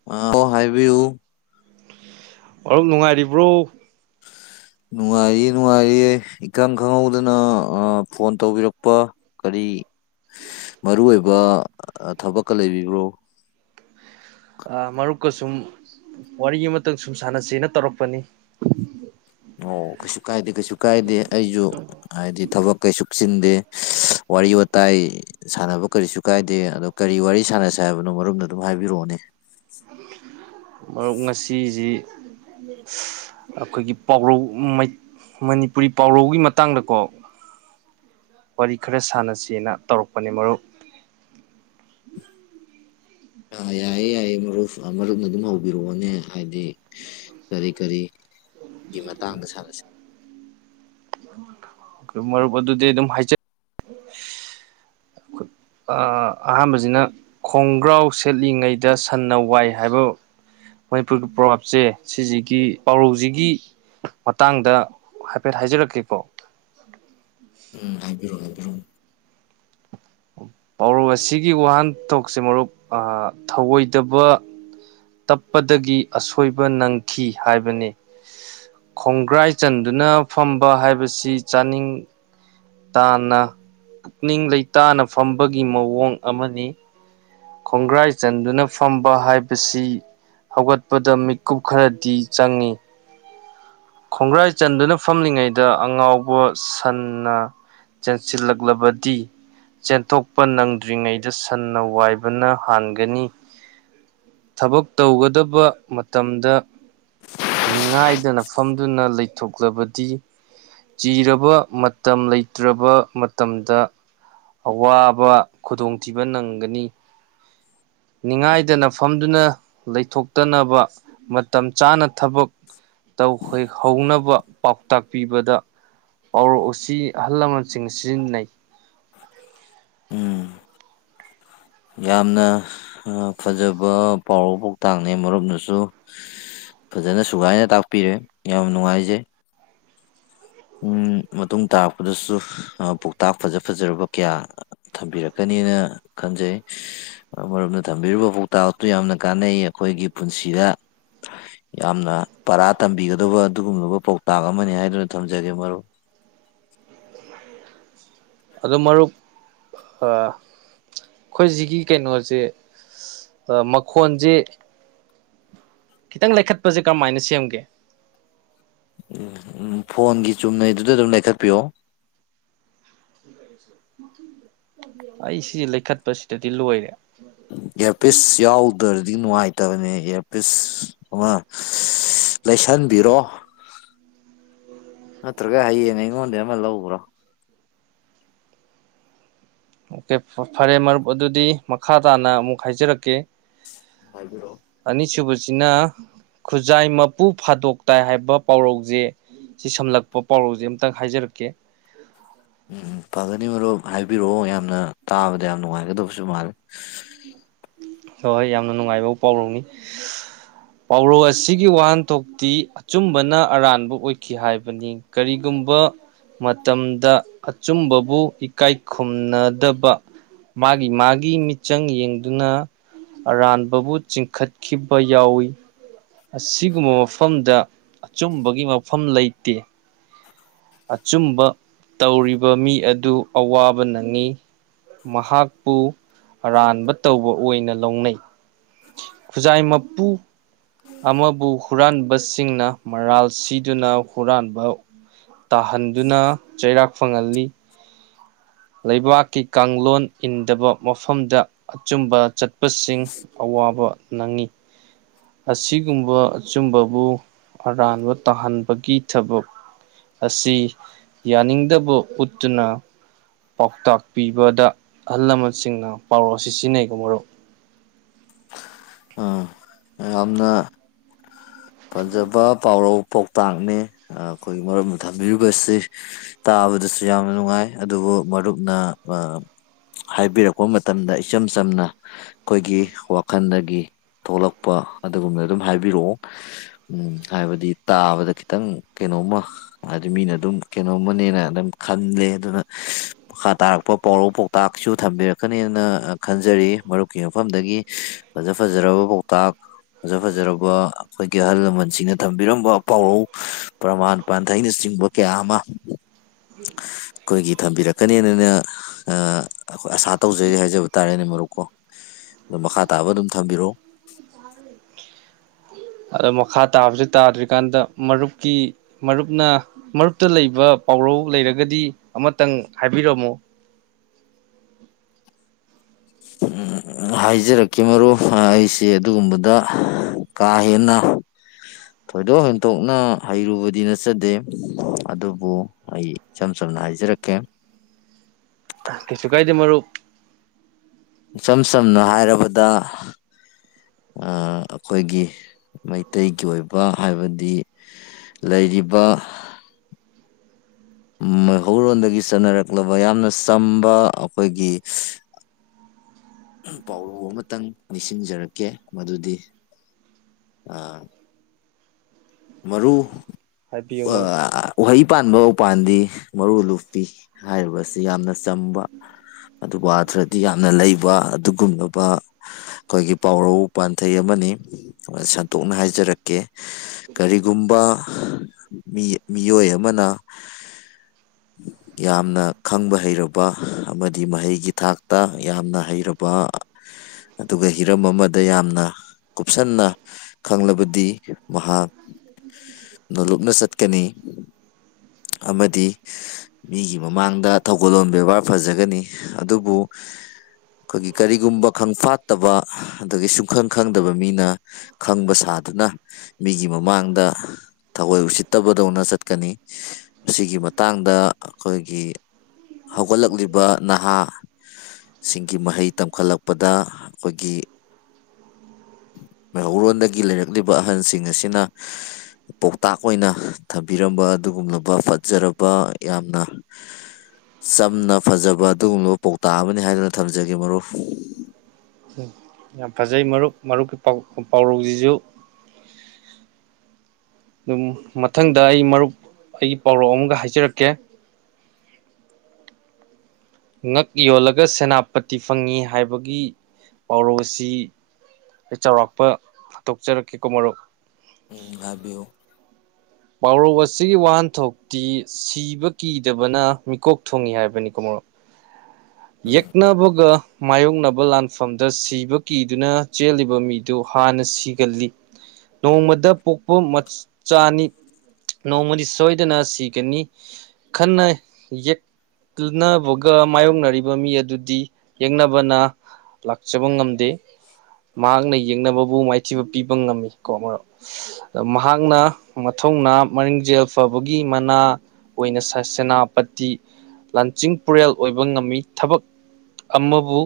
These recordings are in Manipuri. [unintelligible] ꯍꯥꯏꯕꯤꯌꯨ ꯃꯔꯨꯞ ꯅꯨꯡꯉꯥꯏꯔꯤꯕ꯭ꯔꯣ ꯅꯨꯡꯉꯥꯏꯔꯤꯌꯦ ꯅꯨꯡꯉꯥꯏꯔꯤꯌꯦ ꯏꯈꯪ ꯈꯪꯍꯧꯗꯅ ꯑ ꯐꯣꯟ ꯇꯧꯕꯤꯔꯛꯄ ꯀꯔꯤ ꯃꯔꯨ ꯑꯣꯏꯕ ꯑ ꯊꯕꯛꯀ ꯂꯩꯕꯤꯕ꯭ꯔꯣ ꯑ ꯃꯔꯨꯞꯀ ꯁꯨꯝ ꯋꯥꯔꯤ ꯑꯃꯇꯪ ꯁꯨꯝ ꯁꯥꯟꯅꯁꯦꯅ ꯇꯧꯔꯛꯄꯅꯤ ꯑꯣ ꯀꯩꯁꯨ ꯀꯥꯏꯗꯦ ꯀꯩꯁꯨ ꯀꯥꯏꯗꯦ ꯑꯩꯖꯨ ꯍꯥꯏꯗꯤ ꯊꯕꯛ ꯀꯩꯁꯨꯛ ꯆꯤꯟꯗꯦ ꯋꯥꯔꯤ ꯋꯥꯇꯥꯏ ꯁꯥꯟꯅꯕ ꯀꯔꯤꯁꯨ ꯀꯥꯏꯗꯦ ꯑꯗꯣ ꯀꯔꯤ ꯋꯥꯔꯤ ꯁꯥꯟꯅꯁꯦ ꯍꯥꯏꯕꯅꯣ ꯃꯔꯨꯞꯅ ꯑꯗꯨꯝ ꯍꯥꯏꯕꯤꯔꯛꯑꯣꯅꯦ ꯃꯔꯨꯞ ꯉꯁꯤꯖꯨ ꯑꯩꯈꯣꯏꯒꯤ ꯄꯥꯎꯔꯧ ꯃꯩꯠ ꯃꯅꯤꯄꯨꯔꯤ ꯄꯥꯎꯔꯧꯒꯤ ꯃꯇꯥꯡꯗꯀꯣ ꯋꯥꯔꯤ ꯈꯔ ꯁꯥꯟꯅꯁꯦꯅ ꯇꯧꯔꯛꯄꯅꯦ ꯃꯔꯨꯞ ꯑ ꯌꯥꯏꯌꯦ ꯌꯥꯏꯌꯦ ꯃꯔꯨꯞ ꯃꯔꯨꯞꯅ ꯑꯗꯨꯝ ꯍꯧꯕꯤꯔꯛꯑꯣꯅꯦ ꯍꯥꯏꯗꯤ ꯀꯔꯤ ꯀꯔꯤꯒꯤ ꯃꯇꯥꯡꯗ ꯁꯥꯟꯅꯁꯤ [unintelligible] ꯃꯔꯨꯞ ꯑꯗꯨꯗꯤ ꯑꯗꯨꯝ ꯍꯥꯏꯖ ꯑ ꯑꯍꯥꯝꯕꯖꯤꯅ ꯈꯣꯡꯒ꯭ꯔꯥꯎ ꯁꯦꯠꯂꯤꯉꯩꯗ ꯁꯟꯅ ꯋꯥꯏ ꯍꯥꯏꯕ ꯃꯅꯤꯄꯨꯔꯒꯤ ꯄ꯭ꯔꯣꯚꯥꯞꯁꯦ ꯁꯤꯖꯤꯒꯤ ꯄꯥꯎꯔꯧꯖꯤꯒꯤ ꯃꯇꯥꯡꯗ ꯍꯥꯏꯐꯦꯠ ꯍꯥꯏꯖꯔꯛꯀꯦꯀꯣ ꯎꯝ ꯍꯥꯏꯕꯤꯔꯣ ꯍꯥꯏꯕꯤꯔꯣ ꯄꯥꯎꯔꯧ ꯑꯁꯤꯒꯤ ꯋꯥꯍꯟꯊꯣꯛꯁꯦ ꯃꯔꯨꯞ ꯑ ꯊꯧꯑꯣꯏꯗꯕ ꯇꯞꯄꯗꯒꯤ ꯑꯁꯣꯏꯕ ꯅꯪꯈꯤ ꯍꯥꯏꯕꯅꯤ ꯈꯣꯡꯒ꯭ꯔꯥꯏ ꯆꯟꯗꯨꯅ ꯐꯝꯕ ꯍꯥꯏꯕꯁꯤ ꯆꯥꯅꯤꯡ ꯇꯥꯅ ꯄꯨꯛꯅꯤꯡ ꯂꯩꯇꯥꯅ ꯐꯝꯕꯒꯤ ꯃꯑꯣꯡ ꯑꯃꯅꯤ ꯈꯣꯡꯒ꯭ꯔꯥꯏ ꯆꯟꯗꯨꯅ ꯐꯝꯕ ꯍꯥꯏꯕꯁꯤ ꯍꯧꯒꯠꯄꯗ ꯃꯤꯠꯀꯨꯞ ꯈꯔꯗꯤ ꯆꯪꯏ ꯈꯣꯡꯒ꯭ꯔꯥꯏ ꯆꯟꯗꯨꯅ ꯐꯝꯂꯤꯉꯩꯗ ꯑꯉꯥꯎꯕ ꯁꯟꯅ ꯆꯦꯟꯁꯤꯜꯂꯛꯂꯕꯗꯤ ꯆꯦꯟꯊꯣꯛꯄ ꯅꯪꯗ꯭ꯔꯤꯉꯩꯗ ꯁꯟꯅ ꯋꯥꯏꯕꯅ ꯍꯥꯟꯒꯅꯤ ꯊꯕꯛ ꯇꯧꯒꯗꯕ ꯃꯇꯝꯗ ꯅꯤꯡꯉꯥꯏꯗꯅ ꯐꯝꯗꯨꯅ ꯂꯩꯊꯣꯛꯂꯕꯗꯤ ꯆꯤꯔꯕ ꯃꯇꯝ ꯂꯩꯇ꯭ꯔꯕ ꯃꯇꯝꯗ ꯑꯋꯥꯕ ꯈꯨꯗꯣꯡꯊꯤꯕ ꯅꯪꯒꯅꯤ ꯅꯤꯡꯉꯥꯏꯗꯅ ꯐꯝꯗꯨꯅ ꯂꯩꯊꯣꯛꯇꯅꯕ ꯃꯇꯝ ꯆꯥꯅ ꯊꯕꯛ ꯇꯧꯍꯣꯢ ꯍꯧꯅꯕ ꯄꯥꯎꯇꯥꯛ ꯄꯤꯕꯗ ꯄꯥꯎꯔꯧ ꯑꯁꯤ ꯑꯍꯜ ꯂꯃꯟꯁꯤꯡ ꯁꯤꯖꯤꯟꯅꯩ ꯎꯝ ꯌꯥꯝꯅ ꯑ ꯐꯖꯕ ꯄꯥꯎꯔꯧ ꯄꯥꯎꯇꯥꯛꯅꯦ ꯃꯔꯨꯝꯅꯁꯨ ꯐꯖꯅ ꯁꯨꯒꯥꯏꯅ ꯇꯥꯛꯄꯤꯔꯦ ꯌꯥꯝ ꯅꯨꯡꯉꯥꯏꯖꯩ ꯎꯝ ꯃꯇꯨꯡ ꯇꯥꯔꯛꯄꯗꯁꯨ ꯑ ꯄꯧꯇꯥꯛ ꯐꯖ ꯐꯖꯔꯕ ꯀꯌꯥ ꯊꯝꯕꯤꯔꯛꯀꯅꯤꯅ ꯈꯟꯖꯩ ꯑ ꯃꯔꯨꯞꯅ ꯊꯝꯕꯤꯔꯤꯕ ꯄꯥꯎꯇꯥꯛ ꯑꯗꯨꯨ ꯌꯥꯝꯅ ꯀꯥꯟꯅꯩ ꯑꯩꯈꯣꯏꯒꯤ ꯄꯨꯟꯁꯤꯗ ꯌꯥꯝꯅ ꯄꯔꯥ ꯇꯝꯕꯤꯒꯗꯕ ꯑꯗꯨꯒꯨꯝꯂꯕ ꯄꯥꯎꯇꯥꯛ ꯑꯃꯅꯤ ꯍꯥꯏꯗꯨꯅ ꯊꯝꯖꯒꯦ ꯃꯔꯨꯞ ꯑꯗꯨ ꯃꯔꯨꯞ ꯑ ꯑꯩꯈꯣꯏ ꯁꯤꯒꯤ ꯀꯩꯅꯣꯁꯦ ꯑ ꯃꯈꯣꯟꯁꯦ ꯈꯤꯇꯪ ꯂꯩꯈꯠꯄꯁꯦ ꯀꯔꯝꯃꯥꯏꯅ ꯁꯦꯝꯒꯦ ꯎꯝ ꯐꯣꯟꯒꯤ ꯆꯨꯝꯅꯩꯗꯨꯗ ꯑꯗꯨꯝ ꯂꯩꯈꯠꯄꯤꯌꯣ ꯃꯊꯪ [unintelligible] ꯑꯩ ꯁꯤ ꯂꯩꯈꯠꯄꯁꯤꯗꯗꯤ ꯂꯣꯏꯔꯦ ꯏꯌꯥꯔꯄꯤꯁ ꯌꯥꯎꯗ꯭ꯔꯗꯤ ꯅꯨꯡꯉꯥꯏꯇꯕꯅꯦ ꯏꯌꯔꯄꯤꯁ ꯑꯃꯥ [unintelligible] ꯂꯩꯁꯟꯕꯤꯔꯣ ꯅꯠꯇ꯭ꯔꯒ ꯍꯌꯦꯡ ꯑꯩꯉꯣꯟꯗ ꯑꯃ ꯂꯧꯒ꯭ꯔꯣ ꯐꯔꯦ ꯃꯔꯨꯞ ꯑꯗꯨꯗꯤ ꯃꯈꯥ ꯇꯥꯅ ꯑꯃꯨꯛ ꯍꯥꯏꯖꯔꯛꯀꯦ ꯍꯥꯏꯕꯤꯔꯛꯑꯣ ꯑꯅꯤꯁꯨꯕꯁꯤꯅ ꯈꯨꯖꯥꯏ ꯃꯄꯨ ꯐꯥꯗꯣꯛꯇꯥꯏ ꯍꯥꯏꯕ ꯄꯥꯎꯔꯧꯁꯦ ꯁꯤ ꯁꯝꯂꯛꯄ ꯄꯥꯎꯔꯧꯁꯦ ꯑꯃꯝꯇꯪ ꯍꯥꯏꯖꯔꯛꯀꯦ ꯎꯝ ꯐꯒꯅꯤ ꯃꯔꯨꯞ ꯍꯥꯏꯕꯤꯔꯛꯑꯣ ꯌꯥꯝꯅ ꯇꯥꯕꯗ ꯌꯥꯝ ꯅꯨꯡꯉꯥꯏꯒꯗꯕꯁꯨ ꯃꯥꯜꯂꯦ [unintelligible] ꯍꯣꯏ ꯑꯩ ꯌꯥꯝꯅ ꯅꯨꯡꯉꯥꯏꯕ ꯄꯥꯎꯔꯧꯅꯤ ꯄꯥꯎꯔꯧ ꯑꯁꯤꯒꯤ ꯋꯥꯍꯟꯊꯣꯛꯇꯤ ꯑꯆꯨꯝꯕꯅ ꯑꯔꯥꯟꯕ ꯑꯣꯏꯈꯤ ꯍꯥꯏꯕꯅꯤ ꯀꯔꯤꯒꯨꯝꯕ ꯃꯇꯝꯗ ꯑꯆꯨꯝꯕꯕꯨ ꯏꯀꯥꯏ ꯈꯨꯝꯅꯗꯕ ꯃꯥꯒꯤ-ꯃꯥꯒꯤ ꯃꯤꯠꯆꯪ ꯌꯦꯡꯗꯨꯅ ꯑꯔꯥꯟꯕꯕꯨ ꯆꯤꯡꯈꯠꯈꯤꯕ ꯌꯥꯎꯏ ꯑꯁꯤꯒꯨꯝꯕ ꯃꯐꯝꯗ ꯑꯆꯨꯝꯕꯒꯤ ꯃꯐꯝ ꯂꯩꯇꯦ ꯑꯆꯨꯝꯕ ꯇꯧꯔꯤꯕ ꯃꯤ ꯑꯗꯨ ꯑꯋꯥꯕ ꯅꯪꯉꯤ ꯃꯍꯥꯛꯄꯨ ꯑꯔꯥꯟꯕ ꯇꯧꯕ ꯑꯣꯏꯅ ꯂꯧꯅꯩ ꯈꯨꯖꯥꯏ ꯃꯄꯨ ꯑꯃꯕꯨ ꯍꯨꯔꯥꯟꯕꯁꯤꯡꯅ ꯃꯔꯥꯜ ꯁꯤꯗꯨꯅ ꯍꯨꯔꯥꯟꯕ ꯇꯥꯍꯟꯗꯨꯅ ꯆꯩꯔꯥꯛ ꯐꯪꯍꯜꯂꯤ ꯂꯩꯕꯥꯛꯀꯤ ꯀꯥꯡꯂꯣꯟ ꯏꯟꯗꯕ ꯃꯐꯝꯗ ꯑꯆꯨꯝꯕ ꯆꯠꯄꯁꯤꯡ ꯑꯋꯥꯕ ꯅꯪꯉꯤ ꯑꯁꯤꯒꯨꯝꯕ ꯑꯆꯨꯝꯕꯕꯨ ꯑꯔꯥꯟꯕ ꯇꯥꯍꯟꯕꯒꯤ ꯊꯕꯛ ꯑꯁꯤ ꯌꯥꯅꯤꯡꯗꯕ ꯎꯠꯇꯨꯅ ꯄꯥꯎꯇꯥꯛ ꯄꯤꯕꯗ ꯑꯍꯜ ꯂꯃꯟꯁꯤꯡꯅ ꯄꯥꯎꯔꯧ ꯑꯁꯤ ꯁꯤꯖꯤꯟꯅꯩꯀꯣ ꯃꯔꯨꯞ ꯑꯥ ꯌꯥꯝꯅ ꯐꯖꯕ ꯄꯥꯎꯔꯧ ꯄꯥꯎꯇꯥꯛꯅꯤ ꯑ ꯑꯩꯈꯣꯏꯒꯤ ꯃꯔꯨꯞꯅ ꯊꯝꯕꯤꯔꯤꯕꯁꯤ ꯇꯥꯕꯗꯁꯨ ꯌꯥꯝꯅ ꯅꯨꯡꯉꯥꯏ ꯑꯗꯨꯕꯨ ꯃꯔꯨꯞꯅ ꯑ ꯍꯥꯏꯕꯤꯔꯛꯄ ꯃꯇꯝꯗ ꯏꯆꯝ ꯆꯝꯅ ꯑꯩꯈꯣꯏꯒꯤ ꯋꯥꯈꯜꯗꯒꯤ ꯊꯣꯛꯂꯛꯄ ꯑꯗꯨꯒꯨꯝꯅ ꯑꯗꯨꯝ ꯍꯥꯏꯕꯤꯔꯛꯑꯣ ꯎꯝ ꯍꯥꯏꯕꯗꯤ ꯇꯥꯕꯗ ꯈꯤꯇꯪ ꯀꯩꯅꯣꯝꯃ ꯍꯥꯏꯗꯤ ꯃꯤꯅ ꯑꯗꯨꯝ ꯀꯩꯅꯣꯝꯃꯅꯦꯅ ꯑꯗꯨꯝ ꯈꯜꯂꯦ ꯑꯗꯨꯅ ꯃꯈꯥ ꯇꯥꯔꯛꯄ ꯄꯥꯎꯔꯧ ꯄꯥꯎꯇꯥꯛꯁꯨ ꯊꯝꯕꯤꯔꯛꯀꯅꯤꯅ ꯈꯟꯖꯔꯤ ꯃꯔꯨꯞꯀꯤ ꯃꯐꯝꯗꯒꯤ ꯐꯖ ꯐꯖꯔꯕ ꯄꯥꯎꯇꯥꯛ ꯐꯖ ꯐꯖꯔꯕ ꯑꯩꯈꯣꯏꯒꯤ ꯑꯍꯜ ꯂꯃꯟꯁꯤꯡꯅ ꯊꯝꯕꯤꯔꯝꯕ ꯄꯥꯎꯔꯧ ꯄ꯭ꯔꯃꯥꯟ ꯄꯥꯟꯊꯩꯅ ꯆꯤꯡꯕ ꯀꯌꯥ ꯑꯃ ꯎꯝ ꯑꯩꯈꯣꯏꯒꯤ ꯊꯝꯕꯤꯔꯛꯀꯅꯦꯅꯅ ꯑꯥ ꯑꯩꯈꯣꯏ ꯑꯁꯥ ꯇꯧꯖꯔꯤ ꯍꯥꯏꯖꯕ ꯇꯥꯔꯦꯅꯦ ꯃꯔꯨꯞꯀꯣ ꯑꯣ ꯃꯈꯥ ꯇꯥꯕ ꯑꯗꯨꯝ ꯊꯝꯕꯤꯔꯛꯑꯣ ꯑꯗꯣ ꯃꯈꯥ ꯇꯥꯕꯁꯦ ꯇꯥꯗ꯭ꯔꯤꯀꯥꯟꯗ ꯃꯔꯨꯞꯀꯤ ꯃꯔꯨꯞꯅ ꯃꯔꯨꯞꯇ ꯂꯩꯕ ꯄꯥꯎꯔꯧ ꯂꯩꯔꯒꯗꯤ ꯑꯃꯇꯪ ꯍꯥꯏꯕꯤꯔꯝꯃꯣ ꯍꯥꯏꯖꯔꯛꯀꯦ ꯃꯔꯨꯞ ꯑꯩꯁꯦ ꯑꯗꯨꯒꯨꯝꯕꯗ ꯀꯥꯏꯍꯦꯅ ꯊꯣꯏꯗꯣꯛ ꯍꯦꯟꯗꯣꯛꯅ ꯍꯩꯔꯨꯕꯗꯤ ꯅꯠꯆꯗꯦ ꯑꯗꯨꯕꯨ ꯑꯩ ꯏꯆꯝ ꯆꯝꯅ ꯍꯥꯏꯖꯔꯛꯀꯦ ꯀꯩꯁꯨ ꯀꯥꯏꯗ‌ꯦ ꯃꯥꯂꯨ ꯏꯆꯝ ꯆꯝꯅ ꯍꯥꯏꯔꯕꯗ ꯑꯩꯈꯣꯏꯒꯤ ꯃꯩꯇꯩꯒꯤ ꯑꯣꯏꯕ ꯍꯥꯏꯕꯗꯤ ꯂꯩꯔꯤꯕ ꯃꯩꯍꯧꯔꯣꯟꯗꯒꯤ ꯆꯠꯅꯔꯛꯂꯕ ꯌꯥꯝꯅ ꯆꯝꯕ ꯑꯩꯈꯣꯏꯒꯤ ꯄꯥꯎꯂꯧ ꯑꯃꯇꯪ ꯅꯤꯡꯁꯤꯡꯖꯔꯛꯀꯦ ꯃꯗꯨꯗꯤ ꯑꯥ ꯃꯔꯨ ꯍꯥꯏꯕꯤꯌꯨ ꯃꯔꯨꯞ ꯎꯍꯩ ꯄꯥꯟꯕ ꯎꯄꯥꯟꯗꯤ ꯃꯔꯨ ꯂꯨꯞꯄꯤ ꯍꯥꯏꯔꯤꯕ ꯑꯁꯤ ꯌꯥꯝꯅ ꯆꯝꯕ ꯑꯗꯨꯒ ꯑꯊ꯭ꯔꯗꯤ ꯌꯥꯝꯅ ꯂꯩꯕ ꯑꯗꯨꯒꯨꯝꯂꯕ ꯑꯩꯈꯣꯏꯒꯤ ꯄꯥꯎꯔꯧ ꯄꯥꯟꯊꯩ ꯑꯃꯅꯤ ꯁꯟꯇꯣꯛꯅ ꯍꯥꯏꯖꯔꯛꯀꯦ ꯀꯔꯤꯒꯨꯝꯕ ꯃꯤꯑꯣꯏ ꯑꯃꯅ ꯌꯥꯝꯅ ꯈꯪꯕ ꯍꯩꯔꯕ ꯑꯃꯗꯤ ꯃꯍꯩꯒꯤ ꯊꯥꯛꯇ ꯌꯥꯝꯅ ꯍꯩꯔꯕ ꯑꯗꯨꯒ ꯍꯤꯔꯝ ꯑꯃꯗ ꯌꯥꯝꯅ ꯀꯨꯞꯁꯟꯅ ꯈꯪꯂꯕꯗꯤ ꯃꯍꯥꯛ ꯅꯣꯂꯨꯞꯅ ꯆꯠꯀꯅꯤ ꯑꯃꯗꯤ ꯃꯤꯒꯤ ꯃꯃꯥꯡꯗ ꯊꯧꯒꯜꯂꯣꯟ ꯕꯦꯕꯥꯔ ꯐꯖꯒꯅꯤ ꯑꯗꯨꯕꯨ ꯑꯩꯈꯣꯏꯒꯤ ꯀꯔꯤꯒꯨꯝꯕ ꯈꯪ ꯐꯥꯠꯇꯕ ꯑꯗꯒꯤ ꯁꯨꯡꯈꯪ ꯈꯪꯗꯕ ꯃꯤꯅ ꯈꯪꯕ ꯁꯥꯗꯨꯅ ꯃꯤꯒꯤ ꯃꯃꯥꯡꯗ ꯊꯒꯣꯏ ꯎꯁꯤꯠꯇꯕꯗꯧꯅ ꯆꯠꯀꯅꯤ ꯃꯁꯤꯒꯤ ꯃꯇꯥꯡꯗ ꯑꯩꯈꯣꯏꯒꯤ ꯍꯧꯒꯠꯂꯛꯂꯤꯕ ꯅꯍꯥ ꯁꯤꯡꯒꯤ ꯃꯍꯩ ꯇꯝꯈꯠꯂꯛꯄꯗ ꯑꯩꯈꯣꯏꯒꯤ ꯃꯩꯍꯧꯔꯣꯟꯜꯗꯒꯤ ꯂꯩꯔꯛꯂꯤꯕ ꯑꯍꯜꯁꯤꯡ ꯑꯁꯤꯅ ꯄꯥꯎꯇꯥꯛ ꯑꯣꯏꯅ ꯊꯝꯕꯤꯔꯝꯕ ꯑꯗꯨꯒꯨꯝꯂꯕ ꯐꯖꯔꯕ ꯌꯥꯝꯅ ꯆꯝꯅ ꯐꯖꯕ ꯑꯗꯨꯒꯨꯝꯂꯕ ꯄꯥꯎꯇꯥꯛ ꯑꯃꯅꯤ ꯍꯥꯏꯗꯨꯅ ꯊꯝꯖꯒꯦ ꯃꯔꯨꯞ ꯎꯝ ꯌꯥꯝ ꯐꯖꯩ ꯃꯔꯨꯞ ꯃꯔꯨꯞꯀꯤꯥꯎ ꯄꯥꯎꯔꯧꯁꯤꯁꯨ ꯑꯗꯨꯝ ꯃꯊꯪꯗ ꯑꯩ ꯃꯔꯨꯞ ꯑꯩꯒꯤ ꯄꯥꯎꯔꯧ ꯑꯃꯒ ꯍꯥꯏꯖꯔꯛꯀꯦ ꯉꯛ ꯌꯣꯜꯂꯒ ꯁꯦꯅꯥꯄꯇꯤ ꯐꯪꯉꯤ ꯍꯥꯏꯕꯒꯤ ꯄꯥꯎꯔꯧ ꯑꯁꯤ ꯑꯩ ꯆꯥꯎꯔꯥꯛꯄ ꯍꯥꯗꯣꯛꯆꯔꯛꯀꯦꯀꯣ ꯃꯥꯔꯨꯛ ꯎꯝ ꯍꯥꯏꯕꯤꯌ ꯄꯥꯎꯔꯧ ꯑꯁꯤꯒꯤ ꯋꯥꯍꯟꯊꯣꯛꯇꯤ ꯁꯤꯕ ꯀꯤꯗꯕꯅ ꯃꯤꯀꯣꯛ ꯊꯣꯡꯏꯤ ꯍꯥꯏꯕꯅꯤꯀꯣ ꯃꯥꯔꯨ [unintelligible] ꯌꯦꯛꯅꯕꯨꯒ ꯃꯥꯌꯣꯛꯅꯕ ꯂꯥꯟꯐꯝꯗ ꯁꯤꯕ ꯀꯤꯗꯨꯅ ꯆꯦꯜꯂꯤꯕ ꯃꯤꯗꯨ ꯍꯥꯟꯅ ꯁꯤꯒꯜꯂꯤ ꯅꯣꯡꯃꯗ ꯄꯣꯛꯄ ꯃꯆꯥꯅꯤ ꯅꯣꯡꯃꯗꯤ ꯁꯣꯏꯗꯅ ꯁꯤꯒꯅꯤ ꯈꯟꯅ ꯌꯦ ꯇꯅꯕꯒ ꯃꯥꯌꯣꯛꯅꯔꯤꯕ ꯃꯤ ꯑꯗꯨꯗꯤ ꯌꯦꯡꯅꯕꯅ ꯂꯥꯛꯆꯕ ꯉꯝꯗꯦ ꯃꯍꯥꯛꯅ ꯌꯦꯡꯅꯕꯕꯨ ꯃꯥꯏꯊꯤꯕ ꯄꯤꯕ ꯉꯝꯃꯤ ꯀꯣ ꯃꯍꯥꯛꯅ ꯃꯊꯧꯅꯥ ꯃꯔꯤꯡꯖꯦꯜ ꯐꯕꯒꯤ ꯃꯅꯥ ꯑꯣꯏꯅ ꯁꯦꯅꯥꯄꯇꯤ ꯂꯥꯟꯆꯤꯡ ꯄꯨꯔꯦꯜ ꯑꯣꯏꯕ ꯉꯝꯃꯤ ꯊꯕꯛ ꯑꯃꯕꯨ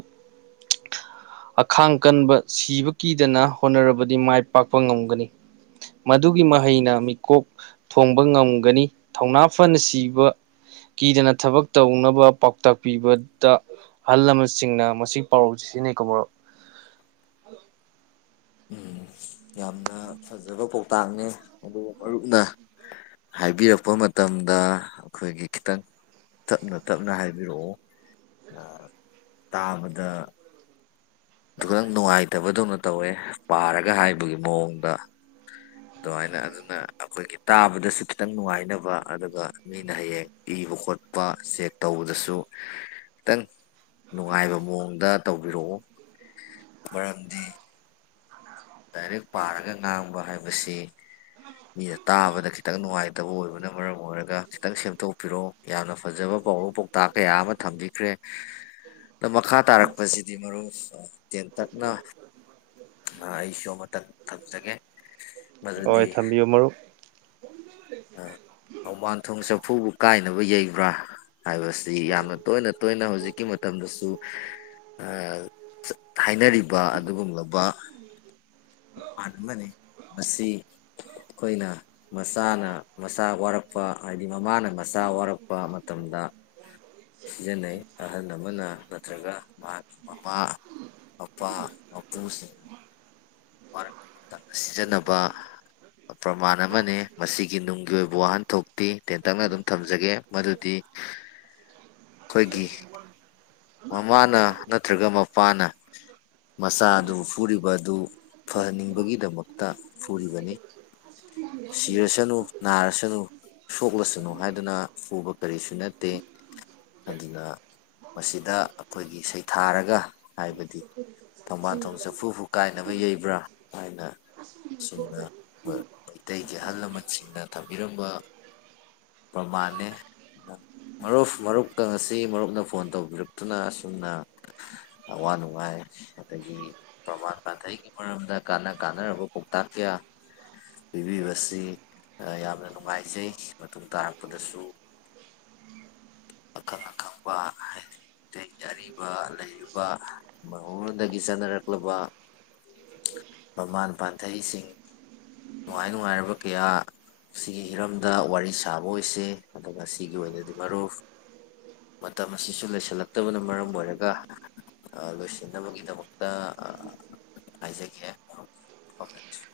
ꯑꯈꯥꯡ ꯀꯟꯕ ꯁꯤꯕ ꯀꯤꯗꯅ ꯍꯣꯠꯅꯔꯕꯗꯤ ꯃꯥꯏ ꯄꯥꯛꯄ ꯉꯝꯒꯅꯤ ꯃꯗꯨꯒꯤ ꯃꯍꯩꯅ ꯃꯤꯀꯣꯛ ꯊꯣꯡꯕ ꯉꯝꯒꯅꯤ ꯊꯧꯅꯥ ꯐꯅ ꯁꯤꯕ ꯀꯤꯗꯅ ꯊꯕꯛ ꯇꯧꯅꯕ ꯄꯥꯎꯇꯥꯛ ꯄꯤꯕꯗ ꯑꯍꯜ ꯂꯃꯟꯁꯤꯡꯅ ꯃꯁꯤꯒꯤ ꯄꯥꯎꯔꯧꯁꯤ ꯁꯤꯖꯤꯟꯅꯩꯀꯣ ꯃꯔꯨꯞ ꯎꯝ ꯌꯥꯝꯅ ꯐꯖꯕ ꯄꯧꯇꯥꯛꯅꯦ ꯑꯗꯨ ꯃꯔꯨꯞꯅ ꯍꯥꯏꯕꯤꯔꯛꯄ ꯃꯇꯝꯗ ꯑꯈꯣꯏꯒꯤ ꯈꯤꯇꯪ ꯇꯞꯅ ꯇꯞꯅ ꯍꯥꯏꯕꯤꯔꯛꯑꯣ [unintelligible] ꯇꯥꯕꯗ ꯑꯗꯨꯈꯇꯪ ꯅꯨꯡꯉꯥꯏꯇꯕꯗꯧꯅ ꯇꯧꯋꯦ ꯄꯥꯔꯒ ꯍꯥꯏꯕꯒꯤ ꯃꯑꯣꯡꯗ ꯑꯗꯨꯃꯥꯏꯅ ꯑꯗꯨꯅ ꯑꯈꯣꯏꯒꯤ ꯇꯥꯕꯗꯁꯨ ꯈꯤꯇꯪ ꯅꯨꯡꯉꯥꯏꯅꯕ ꯑꯗꯨꯒ ꯃꯤꯅ ꯍꯌꯦꯡ ꯏꯕ ꯈꯣꯠꯄ ꯆꯦꯛ ꯇꯧꯕꯗꯁꯨ ꯈꯤꯇꯪ ꯅꯨꯡꯉꯥꯏꯕ ꯃꯑꯣꯡꯗ ꯇꯧꯕꯤꯔꯛꯑꯣ ꯃꯔꯝꯗꯤ ꯗꯥꯏꯔꯦꯛ ꯄꯥꯔꯒ ꯉꯥꯡꯕ ꯍꯥꯏꯕꯁꯤ ꯃꯤꯅ ꯇꯥꯕꯗ ꯈꯤꯇꯪ ꯅꯨꯡꯉꯥꯏꯇꯕ ꯑꯣꯏꯕꯅ ꯃꯔꯝ ꯑꯣꯏꯔꯒ ꯈꯤꯇꯪ ꯁꯦꯝꯇꯣꯛꯄꯤꯔꯛꯑꯣ ꯌꯥꯝꯅ ꯐꯖꯕ ꯄꯥꯎꯔꯧ ꯄꯥꯎꯇꯥꯛ ꯀꯌꯥ ꯑꯃ ꯊꯝꯕꯤꯈ꯭ꯔꯦ ꯑꯗ ꯃꯈꯥ ꯇꯥꯔꯛꯄꯁꯤꯗꯤ ꯃꯔꯨꯞ ꯑ ꯇꯦꯟꯇꯛꯅ ꯑ ꯑꯩꯁꯨ ꯑꯃꯇꯪ ꯊꯝꯖꯒꯦ ꯍꯣꯏ ꯃꯗꯨꯗꯤ ꯊꯝꯕꯤꯌꯨ ꯃꯔꯨꯞ ꯅꯣꯡꯕꯥꯟꯊꯣꯡ ꯆꯐꯨꯕꯨ ꯀꯥꯏꯅꯕ ꯌꯩꯕ꯭ꯔꯥ ꯍꯥꯏꯕꯁꯤ ꯌꯥꯝꯅ ꯇꯣꯏꯅ ꯇꯣꯏꯅ ꯍꯧꯖꯤꯛꯀꯤ ꯃꯇꯝꯗꯁꯨ ꯑꯥ ꯍꯥꯏꯅꯔꯤꯕ ꯑꯗꯨꯒꯨꯝꯂꯕ ꯃꯄꯥꯟ ꯑꯃꯅꯤ ꯃꯁꯤ ꯑꯩꯈꯣꯏꯅ ꯃꯆꯥꯅ ꯃꯆꯥ ꯋꯥꯔꯛꯄ ꯍꯥꯏꯗꯤ ꯃꯃꯥꯅ ꯃꯆꯥ ꯋꯥꯔꯛꯄ ꯃꯇꯝꯗ ꯁꯤꯖꯤꯟꯅꯩ ꯑꯍꯜ ꯑꯃꯅ ꯅꯠꯇ꯭ꯔꯒ ꯃꯍꯥꯛꯀꯤ ꯃꯄꯥꯥ ꯃꯄꯥ ꯃꯄꯨꯁꯤꯡ ꯋꯥꯔꯛꯄ ꯃꯇꯝꯗ ꯁꯤꯖꯤꯟꯅꯕ ꯄ꯭ꯔꯃꯥꯟ ꯑꯃꯅꯦ ꯃꯁꯤꯒꯤ ꯅꯨꯡꯒꯤ ꯑꯣꯏꯕ ꯋꯥꯍꯟꯊꯣꯛꯇꯤ ꯇꯦꯟꯇꯛꯅ ꯑꯗꯨꯝ ꯊꯝꯖꯒꯦ ꯃꯗꯨꯗꯤ ꯈꯣꯏꯒꯤ ꯃꯃꯥꯅ ꯅꯠꯇ꯭ꯔꯒ ꯃꯄꯥꯅ ꯃꯆꯥꯑꯗꯨꯕꯨ ꯐꯨꯔꯤꯕ ꯑꯗꯨ ꯐꯍꯟꯅꯤꯡꯕꯒꯤꯗꯃꯛꯇ ꯐꯨꯔꯤꯕꯅꯤ ꯁꯤꯔꯁꯅꯨ ꯅꯥꯔꯁꯅꯨ ꯁꯣꯛꯂꯁꯅꯨ ꯍꯥꯏꯗꯨꯅ ꯐꯨꯕ ꯀꯔꯤꯁꯨ ꯅꯠꯇꯦ ꯑꯗꯨꯅ ꯃꯁꯤꯗ ꯑꯈꯣꯏꯒꯤ ꯁꯩꯊꯥꯔꯒ ꯍꯥꯏꯕꯗꯤ ꯊꯣꯡꯕꯥꯥꯟ ꯊꯣꯡ ꯆꯐꯨꯕꯨ ꯀꯥꯏꯅꯕ ꯌꯩꯕ꯭ꯔꯥ ꯍꯥꯏꯅ ꯑꯁꯨꯝꯅ ꯃ ꯃꯩꯇꯩꯒꯤ ꯑꯍꯜ ꯂꯃꯟꯁꯤꯡꯅ ꯊꯝꯕꯤꯔꯝꯕ ꯄ꯭ꯔꯃꯥꯟꯅꯦ ꯃꯔꯨꯞ ꯃꯔꯨꯞꯀ ꯉꯁꯤ ꯃꯔꯨꯞꯅ ꯐꯣꯟ ꯇꯧ ꯕꯤꯔꯛꯇꯨꯅ ꯑꯁꯨꯝꯅ ꯑꯋꯥ ꯅꯨꯡꯉꯥꯏ ꯑꯗꯒꯤ ꯄ꯭ꯔꯃꯥꯟ ꯄꯥꯟꯊꯩꯒꯤ ꯃꯔꯝꯗ ꯀꯥꯟꯅ ꯀꯥꯟꯅꯔꯕ ꯄꯥꯎꯇꯥꯛ ꯀꯌꯥ ꯄꯤꯕꯤꯕꯁꯤ ꯌꯥꯝꯅ ꯅꯨꯡꯉꯥꯏꯖꯩ ꯃꯇꯨꯡ ꯇꯥꯔꯛꯄꯗꯁꯨ ꯑꯈꯪ ꯑꯈꯪꯕ ꯍꯥꯏꯗꯤ ꯃꯩꯇꯩꯒꯤ ꯑꯔꯤꯕ ꯂꯩꯔꯤꯕ ꯃꯩꯍꯧꯟꯔꯣꯟꯗꯒꯤ ꯆꯠꯅꯔꯛꯂꯕ ꯄ꯭ꯔꯃꯥꯟ ꯄꯥꯟꯊꯩꯁꯤꯡ ꯅꯨꯡꯉꯥꯏ ꯅꯨꯡꯉꯥꯏꯔꯕ ꯀꯌꯥ ꯁꯤꯒꯤ ꯍꯤꯔꯝꯗ ꯋꯥꯔꯤ ꯁꯥꯕ ꯑꯣꯏꯁꯦ ꯑꯗꯨ ꯉꯁꯤꯒꯤ ꯑꯣꯏꯅꯗꯤ ꯃꯔꯨꯞ ꯃꯇꯝ ꯑꯁꯤꯁꯨ ꯂꯣꯏꯁꯜꯂꯛ ꯇꯕꯅ ꯃꯔꯝ ꯑꯣꯏꯔꯒ ꯑ ꯂꯣꯏꯁꯤꯟꯅꯕꯒꯤꯗꯃꯛꯇ ꯑ ꯍꯥꯏꯖꯒꯦ [unintelligible]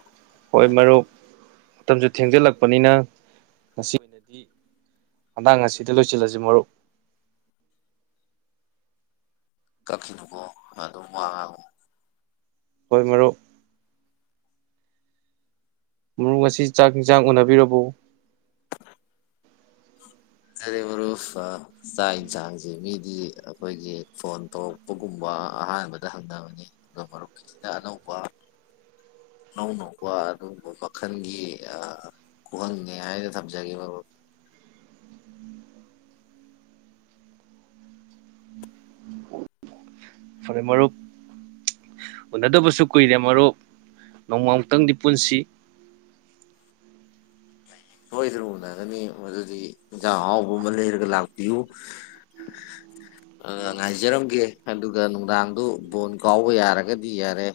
ꯍꯣꯏ ꯋꯥꯍꯩ ꯃꯔꯨꯞ ꯃꯇꯝꯖꯨ ꯊꯦꯡꯖꯜꯂꯛꯄꯅꯤꯅ ꯃꯇꯥꯡ ꯑꯁꯤꯗ ꯂꯣꯏꯁꯤꯜꯂꯁꯤ ꯃꯔꯨꯞ ꯀꯈꯤꯗꯨꯨꯀꯣ ꯑꯗꯨ ꯑꯗꯨꯝ ꯋꯥꯡꯉꯒ ꯍꯈꯣꯏ ꯃꯔꯨꯞ ꯃꯔꯨ ꯑꯁꯤ ꯆꯥꯛ ꯌꯦꯟꯁꯥꯡ ꯎꯅꯕꯤꯔꯕꯕꯨ ꯆꯦ ꯃꯔꯨꯞ ꯆꯥꯛ ꯌꯦꯟꯁꯥꯡꯁꯦ ꯃꯤꯗꯤ ꯑꯩꯈꯣꯏꯒꯤ ꯐꯣꯟ ꯊꯣꯛꯣꯛ ꯒꯨꯝꯕ ꯑꯍꯥꯟꯕꯗ ꯍꯪꯅꯕꯅꯤ ꯑꯗꯨꯒ ꯃꯔꯨꯞꯀꯤꯁꯤꯅ ꯑꯅꯧꯕ ꯑꯅꯧꯕ ꯑꯗꯨꯒꯨꯝꯕ ꯃꯈꯜꯒꯤ ꯈꯍꯪꯅꯦ ꯍꯥꯏꯅ ꯊꯝꯖꯒꯦ ꯐꯥꯔ‌ꯦ ꯃꯔꯨ ꯎꯅꯗꯕꯁꯨ ꯀꯨꯏꯔꯦ ꯃꯔꯨꯞ ꯅꯣꯡꯃꯃꯇꯪꯗꯤ ꯄꯨꯟꯁꯤ ꯁꯣꯏꯗꯅ ꯎꯅꯒꯅꯤ ꯃꯗꯨꯗꯤ ꯏꯟꯁꯥꯡ ꯑꯍꯥꯎꯕ ꯑꯃ ꯂꯩꯔꯒ ꯂꯥꯛꯄꯤꯌꯨ [inaudible] ꯑ ꯉꯥꯏꯖꯔꯝꯒꯦ ꯑꯗꯨꯒ ꯅꯨꯡꯗꯥꯡꯗꯨ ꯕꯣꯟ ꯀꯥꯎꯕ ꯌꯥꯔꯒꯗꯤ ꯌꯥꯔꯦ